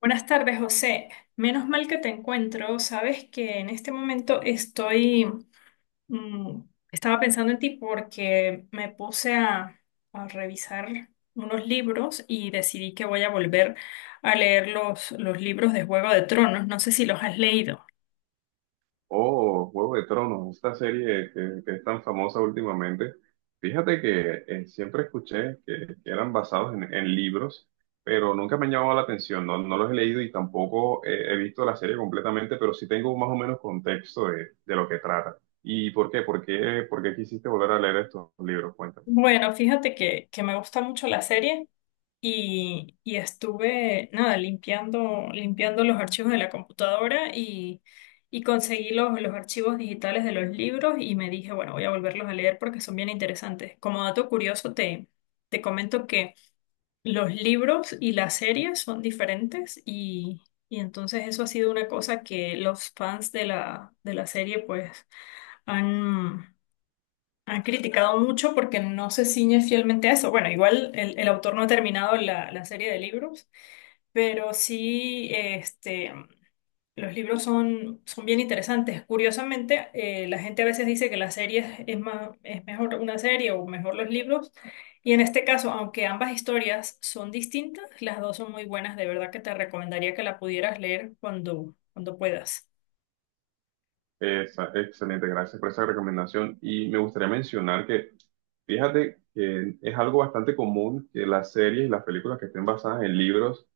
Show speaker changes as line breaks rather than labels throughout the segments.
Buenas tardes, José. Menos mal que te encuentro. Sabes que en este momento mm, estaba pensando en ti porque me puse a revisar unos libros y decidí que voy a volver a leer los libros de Juego de Tronos. No sé si los has leído.
Oh, Juego de Tronos, esta serie que es tan famosa últimamente. Fíjate que siempre escuché que eran basados en libros, pero nunca me han llamado la atención. No los he leído y tampoco he visto la serie completamente, pero sí tengo más o menos contexto de lo que trata. ¿Y por qué? ¿Por qué, por qué quisiste volver a leer estos libros? Cuéntame.
Bueno, fíjate que me gusta mucho la serie y estuve, nada, limpiando, limpiando los archivos de la computadora y conseguí los archivos digitales de los libros y me dije, bueno, voy a volverlos a leer porque son bien interesantes. Como dato curioso, te comento que los libros y las series son diferentes y entonces eso ha sido una cosa que los fans de la serie pues han... Han criticado mucho porque no se ciñe fielmente a eso. Bueno, igual el autor no ha terminado la serie de libros, pero sí, los libros son, son bien interesantes. Curiosamente, la gente a veces dice que la serie es más, es mejor una serie o mejor los libros. Y en este caso, aunque ambas historias son distintas, las dos son muy buenas. De verdad que te recomendaría que la pudieras leer cuando, cuando puedas.
Excelente, gracias por esa recomendación. Y me gustaría mencionar que fíjate que es algo bastante común que las series y las películas que estén basadas en libros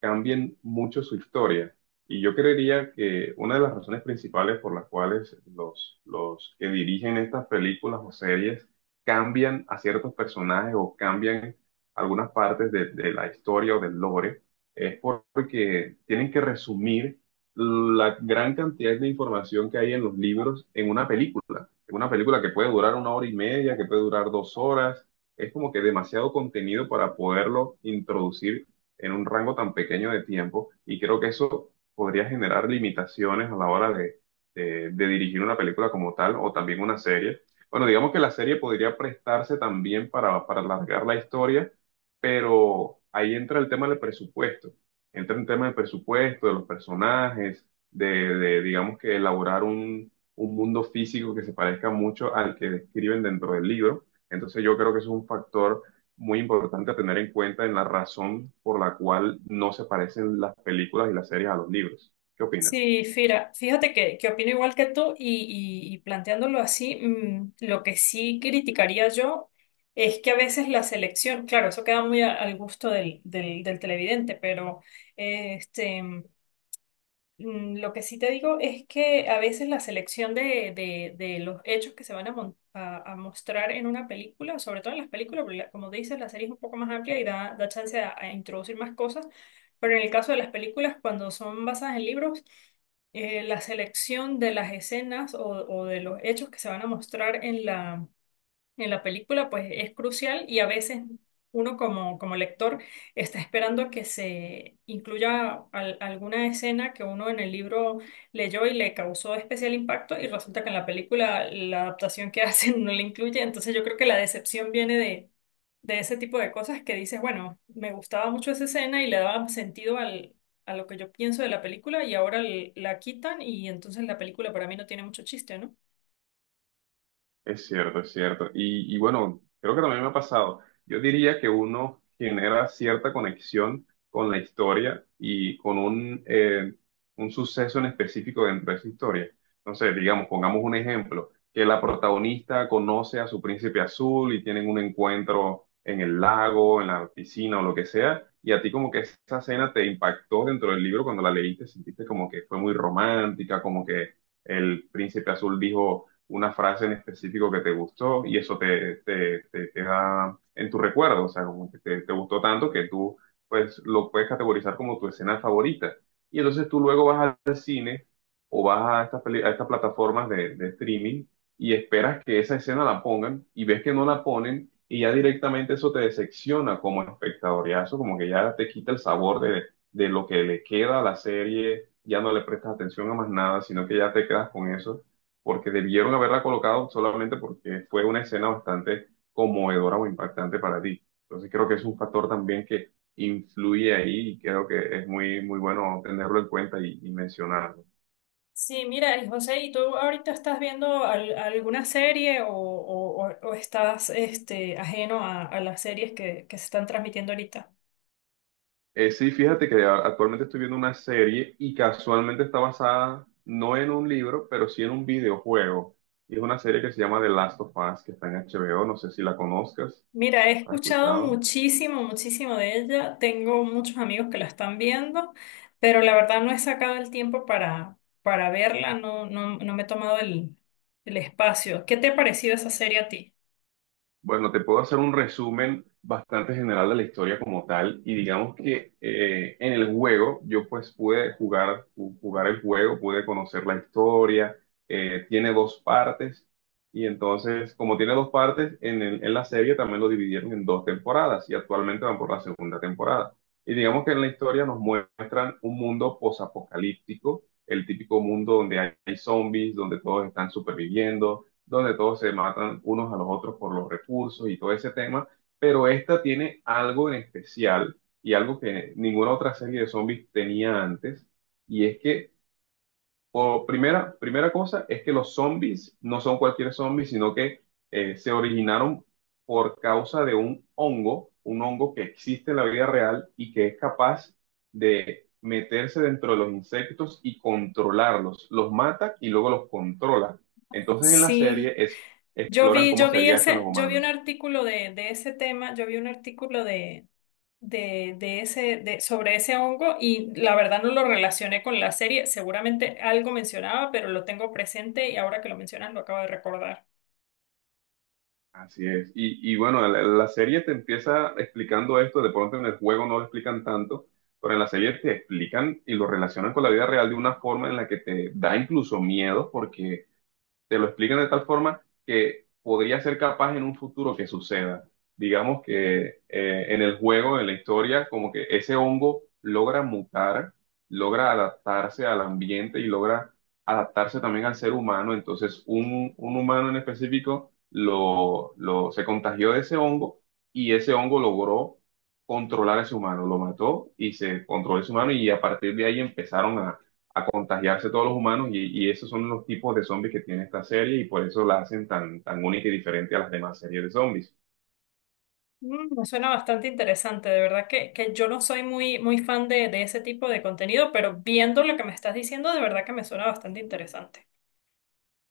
cambien mucho su historia. Y yo creería que una de las razones principales por las cuales los que dirigen estas películas o series cambian a ciertos personajes o cambian algunas partes de la historia o del lore es porque tienen que resumir la gran cantidad de información que hay en los libros en una película. En una película que puede durar una hora y media, que puede durar dos horas. Es como que demasiado contenido para poderlo introducir en un rango tan pequeño de tiempo y creo que eso podría generar limitaciones a la hora de dirigir una película como tal o también una serie. Bueno, digamos que la serie podría prestarse también para alargar la historia, pero ahí entra el tema del presupuesto. Entra el tema del presupuesto, de los personajes, de, de, digamos que elaborar un mundo físico que se parezca mucho al que describen dentro del libro. Entonces yo creo que eso es un factor muy importante a tener en cuenta en la razón por la cual no se parecen las películas y las series a los libros. ¿Qué opinas?
Sí, Fira, fíjate que opino igual que tú y, y planteándolo así, lo que sí criticaría yo es que a veces la selección, claro, eso queda muy al gusto del televidente, pero eh, este, lo que sí te digo es que a veces la selección de, de los hechos que se van a, a mostrar en una película, sobre todo en las películas, porque como dices, la serie es un poco más amplia y da, da chance a introducir más cosas, pero en el caso de las películas, cuando son basadas en libros, la selección de las escenas o de los hechos que se van a mostrar en la película, pues es crucial y a veces uno como, como lector está esperando que se incluya alguna escena que uno en el libro leyó y le causó especial impacto y resulta que en la película la adaptación que hacen no la incluye. Entonces yo creo que la decepción viene de ese tipo de cosas que dices, bueno, me gustaba mucho esa escena y le daba sentido al... a lo que yo pienso de la película y ahora la quitan y entonces la película para mí no tiene mucho chiste, ¿no?
Es cierto, es cierto. Y bueno, creo que también me ha pasado. Yo diría que uno genera cierta conexión con la historia y con un suceso en específico dentro de esa historia. No sé, digamos, pongamos un ejemplo, que la protagonista conoce a su príncipe azul y tienen un encuentro en el lago, en la piscina o lo que sea, y a ti como que esa escena te impactó dentro del libro cuando la leíste, sentiste como que fue muy romántica, como que el príncipe azul dijo una frase en específico que te gustó y eso te queda en tu recuerdo, o sea, como que te gustó tanto que tú pues lo puedes categorizar como tu escena favorita. Y entonces tú luego vas al cine o vas a a estas plataformas de streaming y esperas que esa escena la pongan y ves que no la ponen y ya directamente eso te decepciona como espectador, ya eso como que ya te quita el sabor de lo que le queda a la serie, ya no le prestas atención a más nada, sino que ya te quedas con eso porque debieron haberla colocado solamente porque fue una escena bastante conmovedora o impactante para ti. Entonces creo que es un factor también que influye ahí y creo que es muy, muy bueno tenerlo en cuenta y mencionarlo.
Sí, mira, y José, ¿y tú ahorita estás viendo alguna serie o, o estás ajeno a las series que se están transmitiendo ahorita?
Sí, fíjate que actualmente estoy viendo una serie y casualmente está basada no en un libro, pero sí en un videojuego. Y es una serie que se llama The Last of Us, que está en HBO, no sé si la conozcas,
Mira, he
¿has
escuchado
escuchado?
muchísimo, muchísimo de ella. Tengo muchos amigos que la están viendo, pero la verdad no he sacado el tiempo para verla, no, no, no me he tomado el espacio. ¿Qué te ha parecido esa serie a ti?
Bueno, te puedo hacer un resumen bastante general de la historia como tal y digamos que en el juego yo pues pude jugar el juego, pude conocer la historia, tiene dos partes y entonces como tiene dos partes en, en la serie también lo dividieron en dos temporadas y actualmente van por la segunda temporada. Y digamos que en la historia nos muestran un mundo posapocalíptico, el típico mundo donde hay zombies, donde todos están superviviendo donde todos se matan unos a los otros por los recursos y todo ese tema, pero esta tiene algo en especial y algo que ninguna otra serie de zombies tenía antes, y es que o primera cosa es que los zombies no son cualquier zombie, sino que se originaron por causa de un hongo que existe en la vida real y que es capaz de meterse dentro de los insectos y controlarlos. Los mata y luego los controla. Entonces en la serie
Sí,
es, exploran cómo
yo vi
sería esto en
ese,
los
yo vi un
humanos.
artículo de ese tema, yo vi un artículo de ese, de, sobre ese hongo y la verdad no lo relacioné con la serie. Seguramente algo mencionaba, pero lo tengo presente y ahora que lo mencionas lo acabo de recordar.
Así es. Y bueno, la serie te empieza explicando esto, de pronto en el juego no lo explican tanto, pero en la serie te explican y lo relacionan con la vida real de una forma en la que te da incluso miedo, porque te lo explican de tal forma que podría ser capaz en un futuro que suceda. Digamos que en el juego, en la historia, como que ese hongo logra mutar, logra adaptarse al ambiente y logra adaptarse también al ser humano. Entonces, un humano en específico se contagió de ese hongo y ese hongo logró controlar a ese humano, lo mató y se controló ese humano y a partir de ahí empezaron a contagiarse todos los humanos y esos son los tipos de zombies que tiene esta serie y por eso la hacen tan, tan única y diferente a las demás series de zombies.
Me suena bastante interesante, de verdad que yo no soy muy, muy fan de ese tipo de contenido, pero viendo lo que me estás diciendo, de verdad que me suena bastante interesante.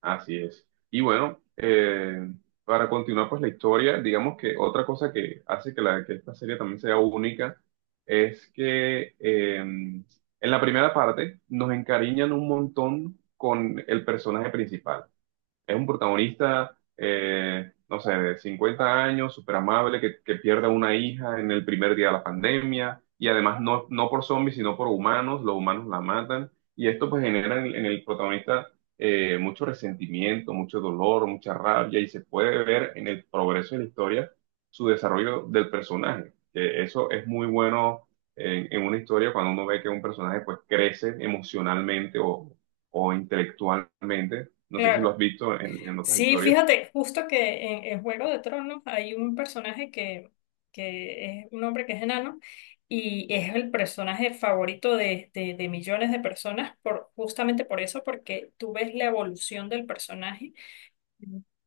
Así es. Y bueno, para continuar pues la historia, digamos que otra cosa que hace que, la, que esta serie también sea única es que en la primera parte nos encariñan un montón con el personaje principal. Es un protagonista, no sé, de 50 años, súper amable, que pierde a una hija en el primer día de la pandemia, y además no por zombies, sino por humanos, los humanos la matan, y esto pues genera en el protagonista mucho resentimiento, mucho dolor, mucha rabia, y se puede ver en el progreso de la historia su desarrollo del personaje. Que eso es muy bueno en una historia cuando uno ve que un personaje pues crece emocionalmente o intelectualmente no sé si lo
Claro.
has visto en otras
Sí,
historias.
fíjate, justo que en Juego de Tronos hay un personaje que es un hombre que es enano y es el personaje favorito de, de millones de personas por, justamente por eso, porque tú ves la evolución del personaje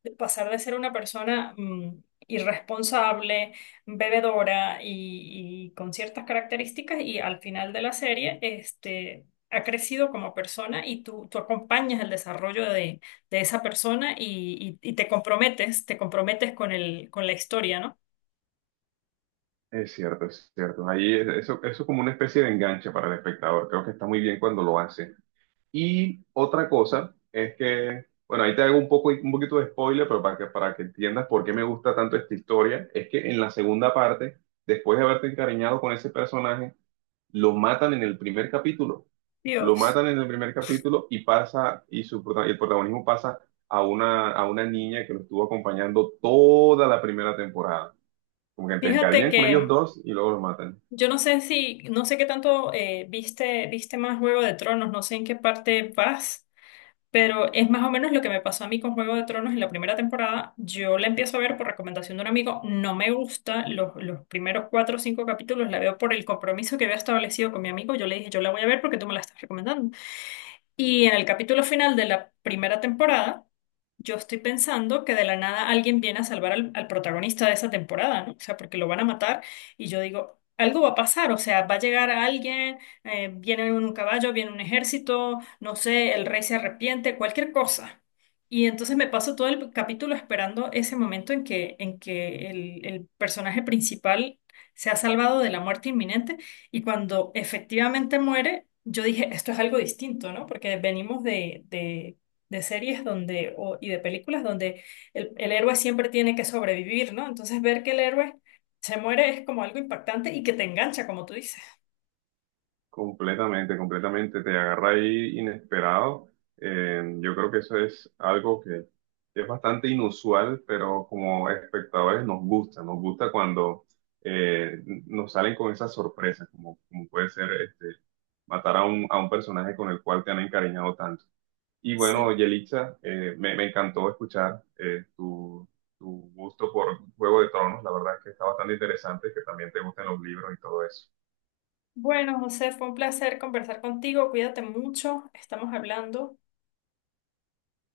de pasar de ser una persona irresponsable, bebedora y con ciertas características y al final de la serie, ha crecido como persona y tú acompañas el desarrollo de esa persona y, y te comprometes con el, con la historia, ¿no?
Es cierto, es cierto. Ahí eso, eso es como una especie de enganche para el espectador. Creo que está muy bien cuando lo hace. Y otra cosa es que, bueno, ahí te hago un poco, un poquito de spoiler, pero para que entiendas por qué me gusta tanto esta historia, es que en la segunda parte, después de haberte encariñado con ese personaje, lo matan en el primer capítulo. Lo
Dios,
matan en el primer capítulo y pasa, y su, el protagonismo pasa a una niña que lo estuvo acompañando toda la primera temporada. Como que te
fíjate
encariñan con ellos
que...
dos y luego los matan.
Yo no sé si, no sé qué tanto viste, viste más Juego de Tronos, no sé en qué parte vas. Pero es más o menos lo que me pasó a mí con Juego de Tronos en la primera temporada. Yo la empiezo a ver por recomendación de un amigo. No me gusta los primeros cuatro o cinco capítulos. La veo por el compromiso que había establecido con mi amigo. Yo le dije, yo la voy a ver porque tú me la estás recomendando. Y en el capítulo final de la primera temporada, yo estoy pensando que de la nada alguien viene a salvar al protagonista de esa temporada, ¿no? O sea, porque lo van a matar y yo digo, algo va a pasar, o sea, va a llegar alguien, viene un caballo, viene un ejército, no sé, el rey se arrepiente, cualquier cosa. Y entonces me paso todo el capítulo esperando ese momento en que el personaje principal se ha salvado de la muerte inminente y cuando efectivamente muere, yo dije, esto es algo distinto, ¿no? Porque venimos de series donde, y de películas donde el héroe siempre tiene que sobrevivir, ¿no? Entonces ver que el héroe se muere es como algo impactante y que te engancha, como tú dices.
Completamente, completamente. Te agarra ahí inesperado. Yo creo que eso es algo que es bastante inusual, pero como espectadores nos gusta. Nos gusta cuando eh, nos salen con esas sorpresas, como, como puede ser este, matar a un personaje con el cual te han encariñado tanto. Y bueno,
Sí.
Yelitza, me encantó escuchar tu, tu gusto por Juego de Tronos. La verdad es que está bastante interesante que también te gusten los libros y todo eso.
Bueno, José, fue un placer conversar contigo. Cuídate mucho. Estamos hablando.